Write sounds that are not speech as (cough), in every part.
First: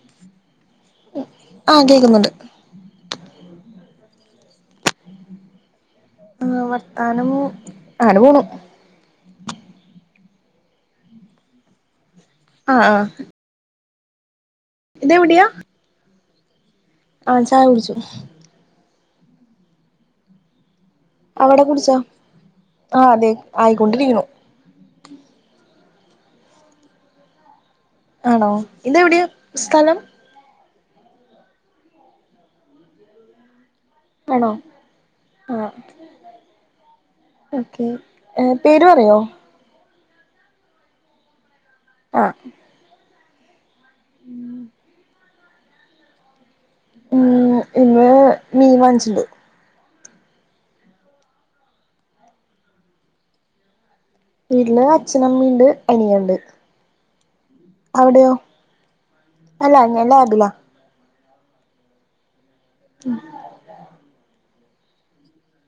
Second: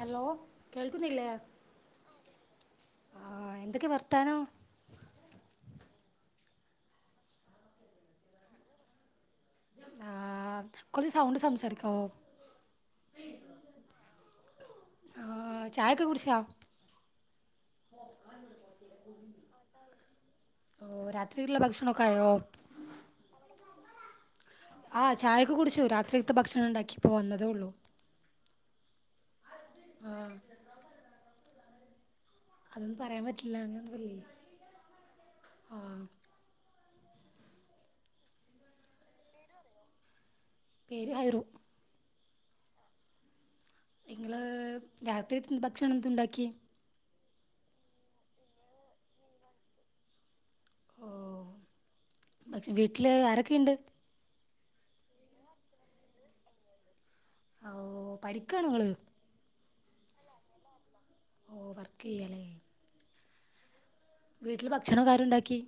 Hello കേൾക്കുന്നില്ലേ ആഹ് കേക്കുന്നുണ്ട് ആഹ് എന്തൊക്കെയാ വർത്താനം ആഹ് വർത്താനം അങ്ങനെ പോണു ആഹ് കൊറച്ച് സൗണ്ടിൽ സംസാരിക്കാവോ ആഹ് ആഹ് ഇതെവിടെയാ ചായൊക്കെ കുടിച്ച ആഹ് ചായ കുടിച്ചു ഓരാ അവിടെ കുടിച്ചോ ആഹ് അതെ ആയിക്കൊണ്ടിരിക്ണു ആഹ് ചായൊക്കെ കുടിച്ചു രാത്രിത്തെ ഭക്ഷണം ഉണ്ടാക്കി ഇപ്പോ വന്നതേ ഉള്ളൂ ആണോ ഇതെവിടെയാ സ്ഥലം ആഹ് അതൊന്നും പറയാൻ പറ്റില്ല അങ്ങനൊന്നല്ലേ ആണോ ആഹ് ഓക്കേ എഹ് പേര് പറയോ പേര് ഹയറു ആഹ് നിങ്ങള് രാത്രിത്തെ ഭക്ഷണം എന്തുണ്ടാക്കിയെ ഉം ഇന്ന് മീമാങ്ങിച്ചിണ്ട് ഓഹ് പക്ഷെ വീട്ടില് ആരൊക്കെയുണ്ട് വീട്ടില് അച്ഛനമ്മിണ്ട് അനിയനുണ്ട് ഓ അവിടെയോ പഠിക്കുകയാണ് നിങ്ങൾ അല്ല ലാബില പ്പോ വർക്ക്യ്യലേ വീട്ടില് ഭക്ഷണൊക്കെ ആര്ണ്ടാക്കി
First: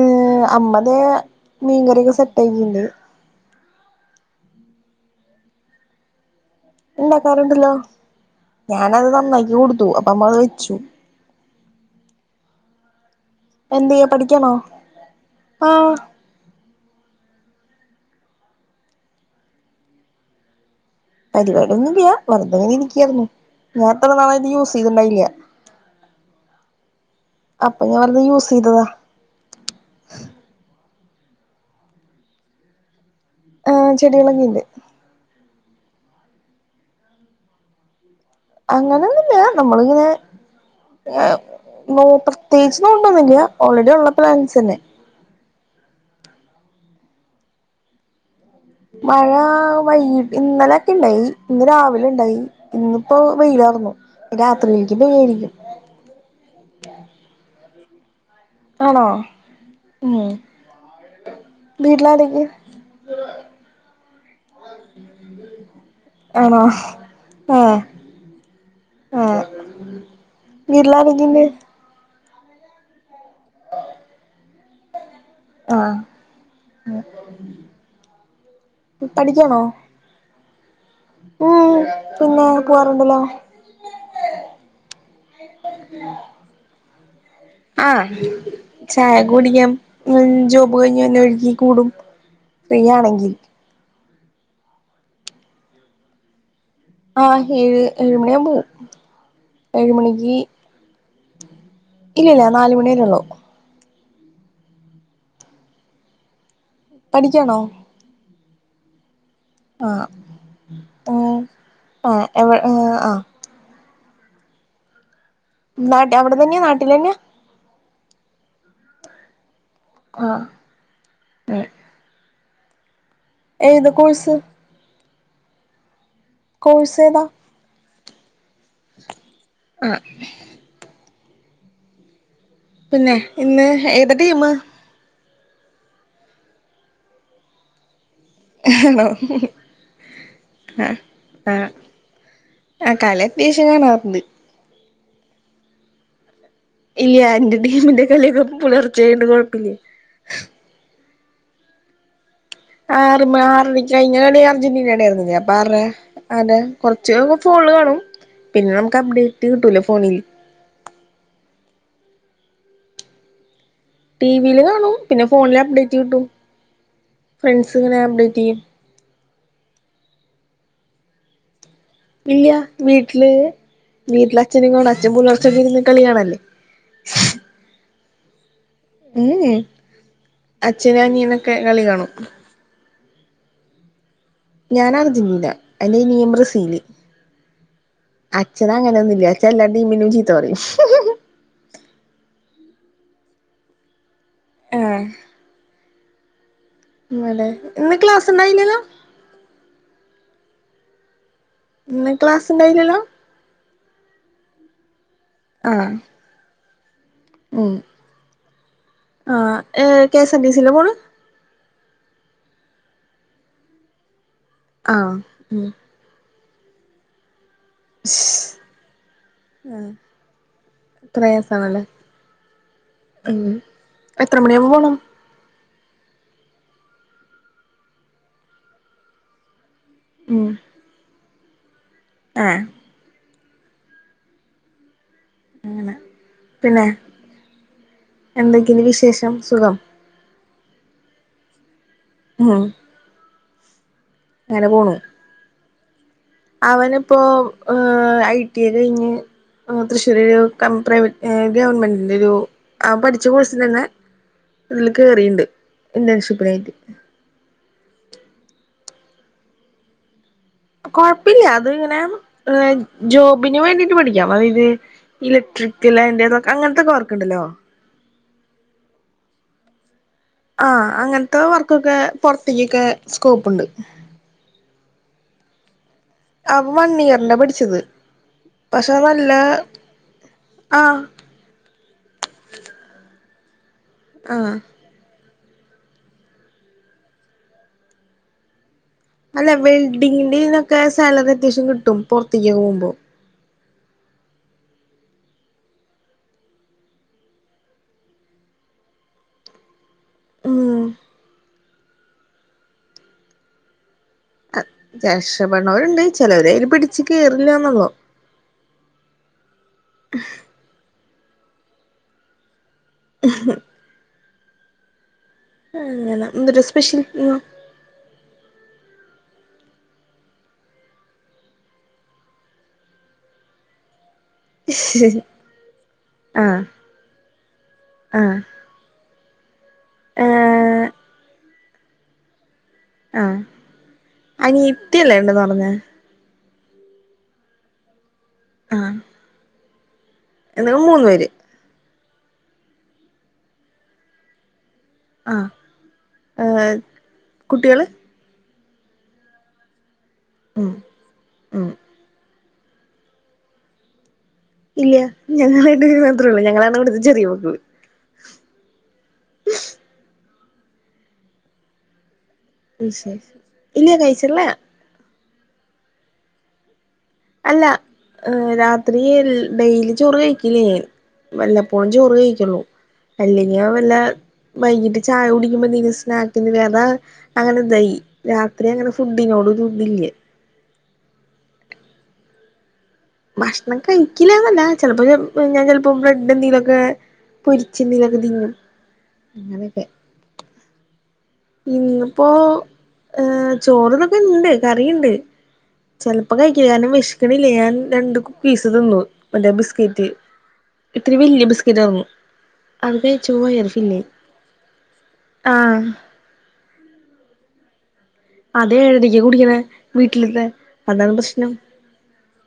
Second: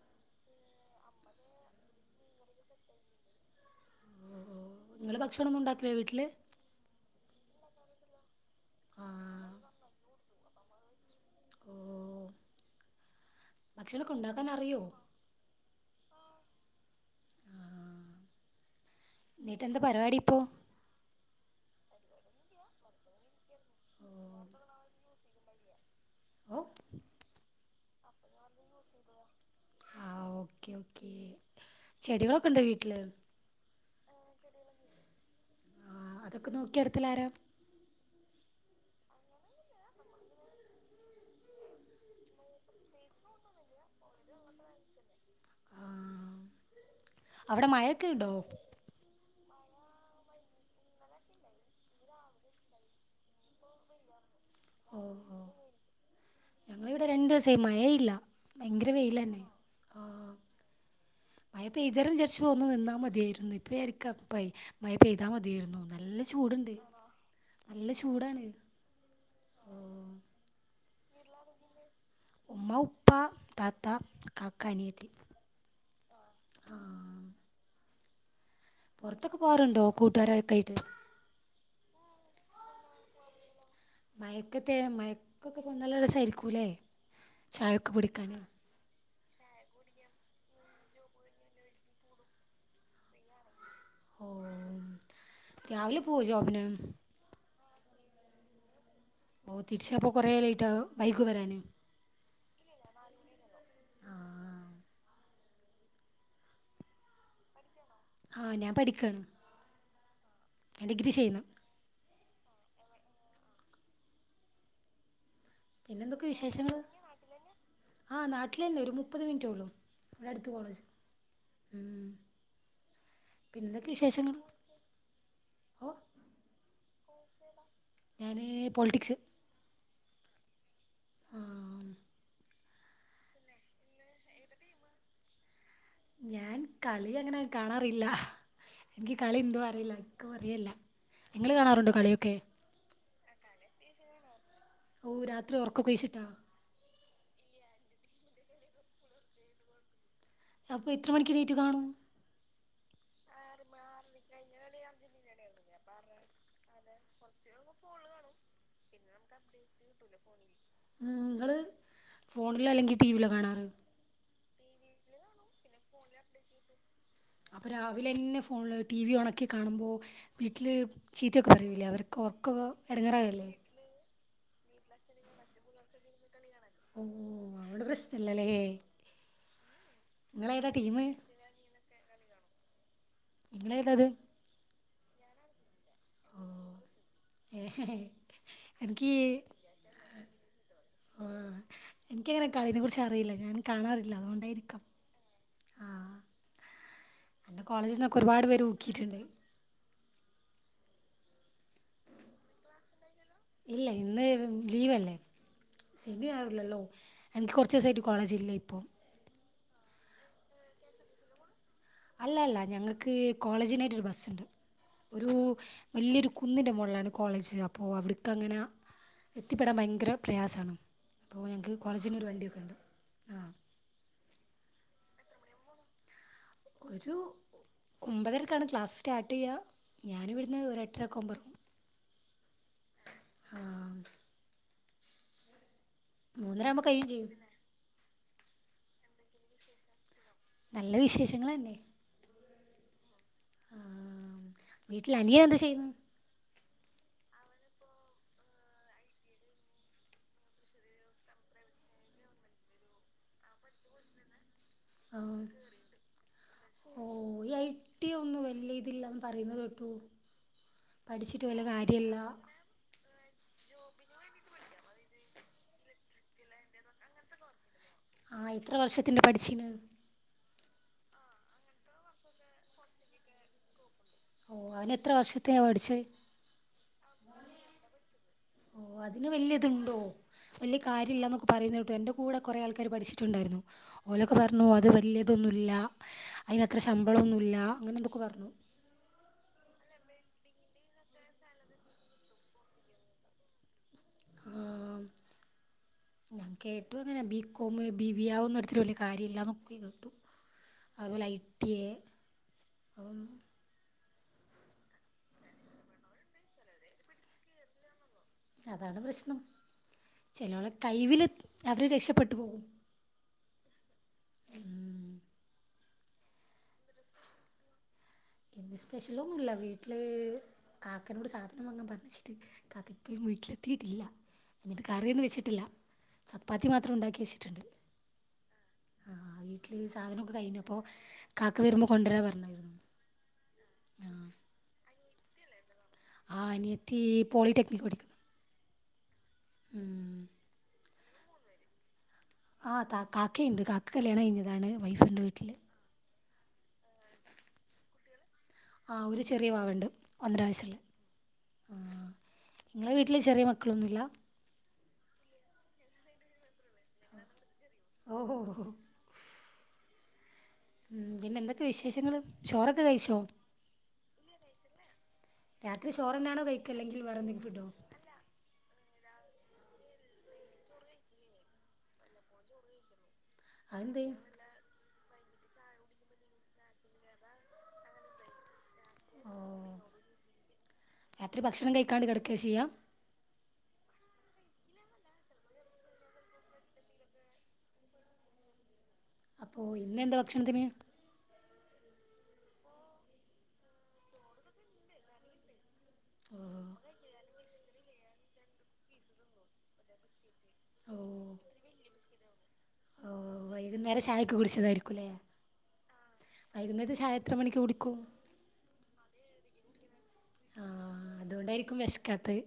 ഏഹ് അമ്മ തെ മീൻകറിയൊക്കെ സെറ്റ് ആക്കിണ്ട് നിങ്ങള് ഭക്ഷണ ഒന്നുണ്ടാക്കില്ലേ വീട്ടില് ഉണ്ടാക്കാറുണ്ടല്ലോ ഞാനത് ആ നന്നാക്കി കൊടുത്തു അപ്പ അമ്മ അത് വെച്ചു ഓഹ് എന്തെയ്യാ ഭക്ഷണൊക്കെ ഉണ്ടാക്കാൻ പഠിക്കാണോ അറിയോ ആഹ് ആഹ് എന്നിട്ടെന്താ പരിപാടിയിപ്പോ പരിപാടി ഒന്നുല്ല്യ വെറുതെങ്ങനെ ഇരിക്കായിരുന്നു ഞാൻ അത്ര നാളത് യൂസ്യ്തിണ്ടായില്ല ഓഹ് അപ്പൊ ഞാൻ വെറുതെ യൂസ്യ്തതാ ആഹ് ഓക്കേ ഓക്കേ ചെടികളൊക്കെണ്ടോ വീട്ടില് ആഹ് ചെടികളൊക്കെണ്ട് ആഹ് അതൊക്കെ നോക്കിട്ത്തല് ആരാ അങ്ങനൊന്നുല്ല നമ്മളിങ്ങനെ ഓഹ് പ്രത്യേകിച്ച് നോമ്പൊന്നില്ല ഓൾറെഡി ഉള്ള പ്ലാൻസ് തന്നെ ആഹ് അവിടെ മയൊക്കെ ഉണ്ടോ മഴ വൈയിട്ട് ഇന്നലെക്കെണ്ടായി ഇന്ന് രാവിലെണ്ടായി ഇന്നിപ്പോ വെയിലാർന്നു രാത്രിയിലേക്ക് ഓ ഓ പെയായിരിക്കും ഞങ്ങളിവിടെ രണ്ടുസായി മഴയെയില്ല ആണോ ഉം മയ പെയിതെരം വിചാരിച്ചു വീട്ടിലാരൊക്കെ ഒന്ന് നിന്നാമതിയായിരുന്നു ഇപ്പ ജാരിക്ക പ്പൈ മയ പെയ്താ മതിയായിരുന്നു നല്ല ആണോ ചൂടുണ്ട് ആഹ് നല്ല ചൂടാണ് ആഹ് ബിർളാതെ തിന്ന് ഉമ്മ ഉപ്പ താത്ത കാക്ക അനിയത്തി ആഹ് ആ ഉം പുറത്തൊക്കെ പോവാറുണ്ടോ കൂട്ടുകാരാക്കെയിട്ട് ഓഹ് പിന്നെ പോവാറുണ്ടല്ലോ മഴക്കക്കെ മഴക്കൊക്കെ പോവാൻ നല്ല രസായിരിക്കുല്ലേ ആഹ് ചായ കുടിക്കാം ഉം ജോബ് കഴിഞ്ഞ് വെര്ണ വഴിക്കിക്കൂടും ഫ്രീയാണങ്കി ഓഹ് രാവിലെ പോവോ ജോബ്ന്? ആഹ് ഏഴ് ഏഴു മണിയാമ്പോവും ഓഹ് തിരിച്ചപ്പോ കൊറേ ലേറ്റാവും ബൈക്ക് വരാന് ഇല്ലല്ല നാല് മണിവരേള്ളു ആ പഠിക്ക്യാണോ? ആഹ് ഞാൻ പഠിക്കാണ് ആഹ് ഞാൻ ഡിഗ്രി ചെയ്യ്ന്നു ഏഹ് എവ് ഏഹ് ആഹ് നാട്ട് പിന്നെന്തെക്കെ അവിടെ തന്നെയാ വിശേഷങ്ങള്? നാട്ടിൽ തന്നെയാ ആഹ് നാട്ട്ലന്നെ ഒരു മുപ്പത് മിന്റോള്ളു ഇവടെ ആഹ് അട്ത്ത് കോളേജ് ഉം ഏത് പിന്നെക്കെ കോഴ്സ് വിശേഷങ്ങള് ഓഹ് കോഴ്സേതാ ഞാന് പൊളിറ്റിക്സ് ആഹ് ആഹ് പിന്നെ ഇന്ന് ഏത് ടീമ്? ഞാൻ കളി അങ്ങനെ കാണാറില്ല ആണോ ഇൻക്ക് കളിന്തോ അറിയില്ല ഇന്ക്ക് പറയേല്ലാ ആഹ് ഇങ്ങള് ആഹ് കാണാറുണ്ടോ കളിയെക്കെ? ആഹ് കളി (unintelligible) കാണാറുണ്ട് ഓഹ് രാത്രി ഒറക്കൊക്കൊഴിച്ചിട്ടോ ഇല്ല്യ ഇന്റെ ടീമിന്റെ കളിയൊക്കെ പുലർച്ചെ ആയോണ്ട് കൊഴപ്പല്ല്യാ അപ്പൊ എത്ര മണിക്ക് എണീറ്റ് കാണും? ആറ്മ ആറണി കഴിഞ്ഞാണ് അർജന്റീനണ്ടായിരുന്നില്ലേ അപ്പ ആറരെ അതെ കുറച്ച്യൊക്കെ ഫോണ്ല് കാണും പിന്നെ ഞമുക്ക് അപ്ഡേറ്റ് കിട്ടൂലേ ഫോണ്ല് ഉം ഇങ്ങള് ഫോണ്ലോ അല്ലെങ്കി ടീവിലോ കാണാറ്? ടീവീല് കാണും പിന്നെ ഫോണ്ല് അപ്ഡേറ്റ് കിട്ടും ഫ്രണ്ട്സ്ങ്ങനെ അപ്ഡേറ്റെയ്യും ടീവി ഒണാക്കി കാണുമ്പോ വീട്ട്ല് ചീത്തയൊക്കെ പറയൂലേ അവര് ഇല്ല്യ വീട്ട്ല് വീട്ട്ലച്ഛനും കാണും അച്ഛൻ പുലർച്ചൊക്കെ ഇരുന്ന് കളിയാണല്ലേ ഉം അവ്ടെ പ്രശ്നല്ലല്ലേ ഉം ഏഹ് നിങ്ങളേതാ അച്ഛനും ടീമ് അനിയനൊക്കെ കളികാണും ഇങ്ങളേതാത്? ഞാന് അർജന്റീന എന്റെ അനിയൻ ഓ ബ്രസീല് ഏഹ് എനിക്ക് അച്ഛനങ്ങനൊന്നുല്ല അച്ഛൻ എല്ലാ ടീംമിനും ചീത്തപറിയും ഓഹ് എനിക്കങ്ങനെ കളിനെ കുറിച്ചറിയില്ല ഞാൻ കാണാറില്ല അതുകൊണ്ടായി ആഹ് ആഹ് അതെ എന്നെ ഇന്ന് കോളേജ്ന്നൊക്കെ ക്ലാസ് ഒരുപാട്പ്പേര് ഉണ്ടായില്ലല്ലോ ഊക്കിയിട്ട്ണ്ട് ഇന്ന് ക്ലാസ്സ് ഇണ്ടായ്യില്ലല്ലോ? ഇല്ല ഇന്ന് ഉം ലീവല്ലെ ആഹ് (unintelligible) എൻക്ക് ഉം കൊറ്ച്ചോസ്സായിട്ട് കോളേജില്ലയിപ്പം ആഹ് ഏഹ് കെ എസ് ആർ ടി സീല്ലാ പോണേ അല്ല അല്ല ഞങ്ങക്ക് കോളേജിനായിട്ട് ഒരു ബസ്സ്ണ്ട് ആഹ് ഒരു ഉം വെല്യൊരു കുന്നിൻ്റെ മോൾലാണ് കോളേജ് അപ്പോ അവ്ടുക്കങ്ങന എത്തിപ്പെടാൻ ആഹ് ഭയങ്കര പ്രയാസാണ് അപ്പോ ഞങ്ങക്ക് പ്രയാസാണല്ലേ കോളേജിന് ഒരു വണ്ടിയൊക്കെ ഉണ്ട് ഉം ആഹ് എത്ര മണിയാവുമ്പോ പോണം? ഒരു ഒമ്പതരക്കാണ് ക്ലാസ്സ് സ്റ്റാർട്ടെയ്യാ ഞാന് വിടുന്ന് ഒരെട്ടരക്കാവുമ്പെറങ്ങും ഏഹ് ആഹ് അങ്ങനെ പിന്നെ എന്തെക്കെണ്ട് വിശേഷം സുഖം നല്ല വിശേഷങ്ങളെന്നെ ഉം ആഹ് വീട്ടിൽ അനിയനെന്താ ചെയ്യ്ന്നേ അവന്പ്പൊം ഐ ടി ഐ കഴിഞ്ഞ് ആഹ് തൃശ്ശൂര് ഒരു കം പ്രൈവറ്റ് ഗവൺമെന്റിന്റെ ഒരു ആ പഠിച്ച കോഴ്സിന്റെന്നെ ഇതില് കേറീണ്ട് ഇന്റേൺഷിപ്പിനായിട്ട് ഓഹ് ഈ ഐ ടി ഐ ഒന്നും വല്യ ഇതില്ലാന്ന് പറയുന്ന കേട്ടൂ കൊഴപ്പില്ല അത് ഇങ്ങനെ ഏഹ് ജോബിന് വേണ്ടിട്ട് പഠിക്കാം അതായത് ഇലക്ട്രിക്കല് അതിന്റേതൊക്കെ അങ്ങനത്തെക്കെ വർക്കുണ്ടല്ലോ ആഹ് എത്ര വർഷത്തിന്റെ പഠിച്ചീന് ആഹ് അങ്ങൻത്തെ വർക്കൊക്കെ പൊർത്ത്ക്കൊക്കെ സ്കോപ്പ്ണ്ട് ഓഹ് അവന് എത്ര വർഷത്തേ പഠിച്ചേ അവൻ വൺ ഇയറിന്റ പഠിച്ചത് പക്ഷെ ഓഹ് അതിന് നല്ല വല്യ ഇത്ണ്ടോ വല്യ ആഹ് കാര്യല്ലാന്നൊക്കെ പറയുന്ന കേട്ടു എൻ്റെ കൂടെ കൊറേ ആൾക്കാർ പഠിച്ചിട്ടുണ്ടായിരുന്നു ഓലൊക്കെ ആഹ് പറഞ്ഞു അത് വല്യ ഇതൊന്നുല്ല അയ്നത്ര ശമ്പളൊന്നുല്ല അങ്ങനെ എന്തൊക്കൊ പറഞ്ഞു അല്ല വെൽഡിങ്ങിന്റെ ഇതിനൊക്കെ സാലറി അത്യാവശ്യം കിട്ടും പൊർത്തേക്ക് പോവുമ്പം ആ (inaudible) ഞാൻ കേട്ടു അങ്ങനെ B com B B A അതൊന്നും എട്ത്ത്ട്ട് വലിയ കാര്യല്ല ന്നൊക്കെ കേ ട്ടു ഉം അതുപോലെ ഐ ടി എ അപ്പം രക്ഷപ്പെട്ണോല്ണ്ട് ചെലവരൽ അയില് പിടിച്ച് കേറില്ല എന്നുള്ളൂ അതാണ് പ്രശ്നം ചെലോലെ കൈവില് അവര് രക്ഷപ്പെട്ടു പോകും ആ (unintelligible) ഉം ആഹ് അങ്ങനെ എന്തുട്ടാ സ്പെഷ്യൽ ഇന്ന് ഇന്ന് സ്പെഷ്യലൊന്നുല്ല വീട്ടില് കാക്കനോട് സാധനം വാങ്ങാൻ പറഞ്ഞെയ്ച്ചിട്ട് കാക്ക ഇപ്പഴും വീട്ടിലെത്തിട്ടില്ല എന്നിട്ട് കറിയൊന്നും വെച്ചിട്ടില്ല ആഹ് ചപ്പാത്തി മാത്രം ഉണ്ടാക്കി വെച്ചിട്ടുണ്ട് ആഹ് ആഹ് വീട്ടില് സാധനൊക്കെ കഴിഞ്ഞപ്പോ ആഹ് കാക്ക വരുമ്പോ കൊണ്ടരാ പറഞ്ഞായിരുന്നു ആഹ് ആ അനിയത്തി അല്ലേ ഉണ്ടെന്ന് പറഞ്ഞേ ആഹ് അനിയത്തി പോളിടെക്നിക് പഠിക്ക ആഹ് ഉം ഞങ്ങള് മൂന്നു പേര് ആഹ് താ കാക്കയ്ണ്ട് കാക്ക കല്യാണം കഴിഞ്ഞതാണ് വൈഫ്ണ്ട് ആഹ് വീട്ടില് ഏഹ് കുട്ടികള് ആഹ് ഒരു ചെറിയ വാവണ്ട്. ഒന്നര വയ ഉം സ്സ്ള്ള ഉം ആ ഇങ്ങളെ വീട്ടില് ചെറിയ മക്കളൊന്നും ഇല്ലാ ഇല്ല ഞങ്ങളായിട്ട് മാത്രേ ഉള്ളൂ. ഞങ്ങളാണ് ഇവിടുത്തെ ചെറിയ മക്കള് ഓഹോ ഉം പിന്നെ എന്തൊക്കെ വിശേഷങ്ങള് ചോറൊക്കെ കഴിച്ചോ? വിശേഷം ഇല്ല കഴിച്ചില്ല രാത്രി ചോറന്നാണോ കഴിക്ക അല്ലെങ്കിൽ വേറെന്തെ അല്ല രാത്രി ഡെയ്ലി ചോറ് കഴിക്കില്ല ഞാൻ വല്ലപ്പോഴും ചോറ് കഴിക്കുള്ളൂ അല്ലെങ്കി ഞാ വല്ല അതെന്തേ വൈകിട്ട് ചായ കുടിക്കുമ്പോ ന്തേലും സ്നാക്ക്ന്നിലെ അതാ അങ്ങനെ തെയി രാത്രി അങ്ങനെ ഓ ഫുഡിനോട് ഒരു തില്ലാ രാത്രി ഭക്ഷണം കഴിക്കാണ്ട് കിടക്കേ ചെയ്യാ ഭക്ഷണം കഴിക്കില്ലാന്നല്ല. ചെലപ്പോ ഞാൻ ഞാൻ ചെലപ്പോ ബ്രെഡെന്തേലുംക്കെ പൊര്ച്ച് എന്തെലൊക്കെ തിന്നും അപ്പോ ഇന്നെന്താ ഭക്ഷണത്തിന് ഇന്ന്പ്പോ ചോറന്നൊക്കെ ഇണ്ട് കറിണ്ട് ചെലപ്പോ ഓ കഴിക്കില്ല കാരണം വെശ്ക്കണില്ലേ. ഞാൻ രണ്ട് കുക്കീസ് തിന്നു മറ്റേ ബിസകേറ്റ് ഓ ഇത്ര വല്ല്യ ബിസ്കറ്റാർന്നു അത് ഓ വയറ് വൈകുന്നേരം ഫില്ലായി ചായക്ക കുടിച്ചതായിരിക്കുംല്ലേ. ആഹ് വൈകുന്നേരത്തെ ചായ എത്ര മണിക്ക് കുടിക്കും? അതെ ഏഴരക്ക് കുടിക്കണെ വീട്ടിലത്തെ ആ അതാണ് പ്രശ്നം അതുകൊണ്ടായിരിക്കും വിശക്കാത്തത്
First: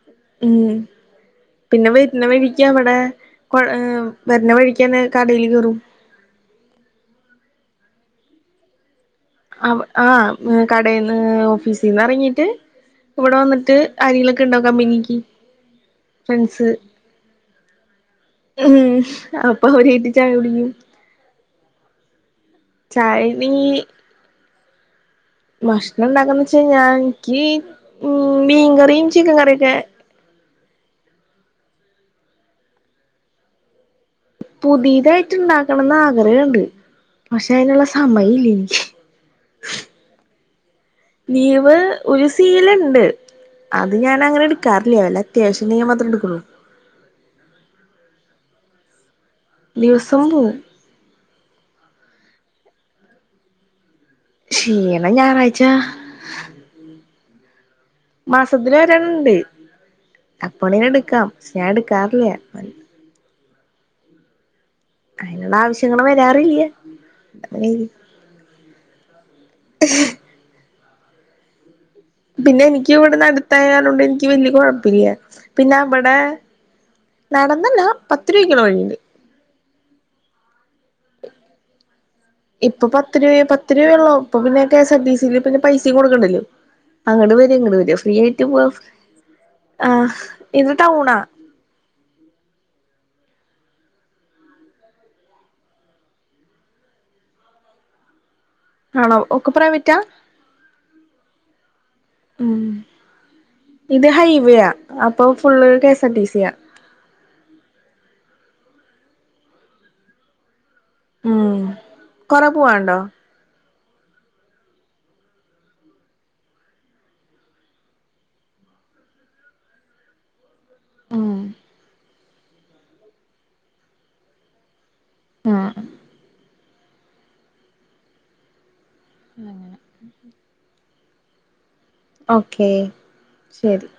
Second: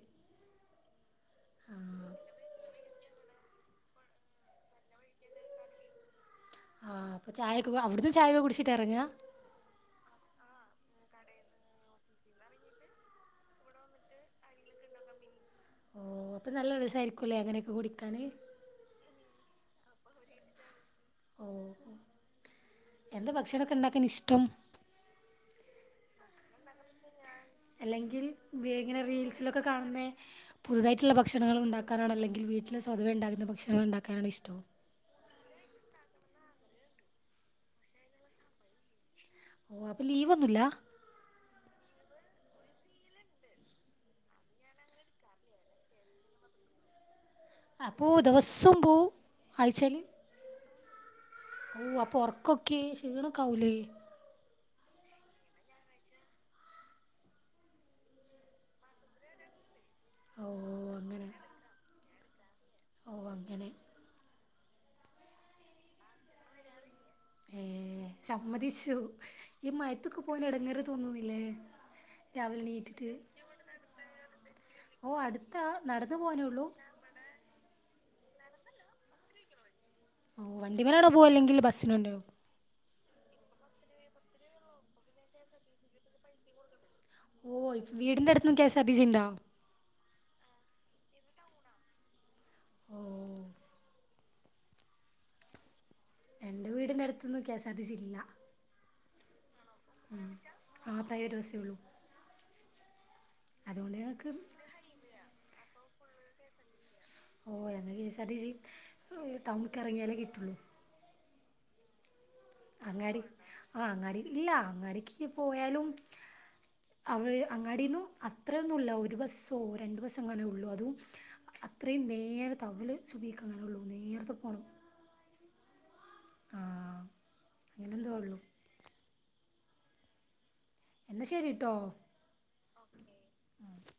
ഉം പിന്നെ ആ വര്ന്ന വഴിക്ക് അവിടെ ഏ വര്ന്ന വഴിക്കന്നെ കടേല് കേറും ആഹ് അപ്പൊ ചായക്കെ അവിടുന്ന് ചായക്കെ കുടിച്ചിട്ടാ എറങ്ങാ ആഹ് കടേന്ന് ഓഫീസിന്നെറങ്ങീട്ട് ഇവിടെ വന്നിട്ട് ആരെങ്കിലൊക്കെണ്ടാ കമ്പനിക്ക് ഓ അപ്പൊ ഫ്രണ്ട്സ് നല്ല രസായിരിക്കുംല്ലേ അങ്ങനെയൊക്കെ കുടിക്കാന് ഉം അപ്പൊ അവരായ്ട്ട് ചായ കുടിക്കും. ഓഹ് ചായ എന്താ നീ ഭക്ഷണൊക്കെ ഇണ്ടാക്കാനിഷ്ടം. ഭക്ഷണം ഇണ്ടാകാന്ന് വെച്ച ഞാ എൻക്ക് ഉം മീൻ കറിയും ചിക്കൻ കറിയൊക്കെ ന്നേ പുതുതായിട്ട്ള്ള ഭക്ഷണങ്ങള് ഉണ്ടാക്കാനണ അല്ലെങ്കി വീട്ടില് സ്വതവെ ഇണ്ടാക്കുന്ന ഭക്ഷണങ്ങൾ ഇണ്ടാക്കാനാണ് ഇഷ്ടം. പുതീതായിട്ട് ഇണ്ടാക്കണംന്ന് ആഗ്രഹണ്ട്. പക്ഷെ അതിനുള്ള സമയം ഇല്ല എനിക്ക് ഓഹ് അപ്പൊ ലീവ് ഒന്നുല്ല? ലീവ് ഒരു സീല്ണ്ട് അത് ഞാനങ്ങനെ ഇട്ക്കാറില്ല. വല്ല്യ അത്യാവശ്യണ്ടങ്കി മാത്രം ഇട്ക്കുള്ളു. അപ്പോ ദെവസ്സം പോവും ആയ്ച്ചേല് ദിവസം പോവും ഓഹ് അപ്പൊ ഒർക്കൊക്കെ ശീണൊക്കാവൂലേ ക്ഷീണം ഞായറാഴ്ച മാസത്തില് ഒരെണ്ണണ്ട്. ഓ അപ്പ (unintelligible) എടുക്കാം അങ്ങനെ ഞാൻ എടുക്കാറില്ല. ഓ അങ്ങനെ അയ്ന്ള്ള ആവശ്യങ്ങള് വരാറില്ല. ഏഹ് സമ്മതിച്ചു ഈ മയത്തൊക്കെ പോല എടങ്ങേറ് തോന്നുന്നില്ലേ രാവിലെ പിന്നെ എനിക്ക് എണീറ്റിട്ട് ഇവിടെ നടുത്തായാലോണ്ട് എനിക്ക് വല്യ കൊഴപ്പില്ല ഓ അടുത്താ പിന്നെ അവടെ നടന്നു പോകാനേ ഉള്ളൂ നടന്നല്ലാ പത്ത് രൂപക്ക്ള്ള വഴിയുണ്ട് ഓഹ് വണ്ടിമ്മലാണോ പോവ അല്ലെങ്കിൽ ബസ്സ് (unintelligible) ഇപ്പൊ പത്ത് രൂപ പത്ത് രൂപയ ഉള്ളോ ഇപ്പൊ പിന്നെ കെ എസ്ആർ ടിസിൽ പിന്നെ പൈസയും കൊടുക്കണ്ടല്ലോ അങ്ങോട് ഓ വരുംഇങ്ങോട് വ ഇപ്പം രുംഫ്രീ വീടിൻ്റെ ആയിട്ട് അടുത്തുനിന്ന് കെ പോവാം എസ് ആർ ടി സി ഉണ്ടോ ആ ഇത് ടൗണാ ഓ എന്റെ വീടിന്റെറ അടുത്തന്നും K S R T C ഇല്ല ആണോ ഒക്കെ പ്രൈ - ആഹ് പ്രൈവറ്റ് ബസേ ഉള്ളൂ ഉം അതുകൊണ്ട് ഇത് ഞങ്ങൾക്ക് ഹൈവേ ആ അപ്പൊ ഫുള് കെഎസ്ആർ ടി സി യ ഓ എന്നക്ക് എസ് ആർടി സി ടൗണക്ക് ഉറങ്ങിയാലേ കിട്ടുള്ളൂ ഉം കൊറെ പോവാണ്ടോ അങ്ങാടി ആ അങ്ങാടി ഇല്ല അങ്ങാടിക്ക് പോയാലും അവ അങ്ങാടന്നും അത്രയൊന്നുമല്ല ഒരു ബസ്സോ രണ്ട ബസ്സ അങ്ങനെ ഉള്ളൂ അതും ഉം അത്രയും നേരെ ത അവൽ ചുഭിക്ക അങ്ങനെ ഉള്ളൂ നേരത്തെ പോണം ആഹ് ആഹ് അങ്ങനെന്തോ ഉള്ളു അങ്ങനെ എന്നാ ശരിട്ടോ ഓക്കെ ശരി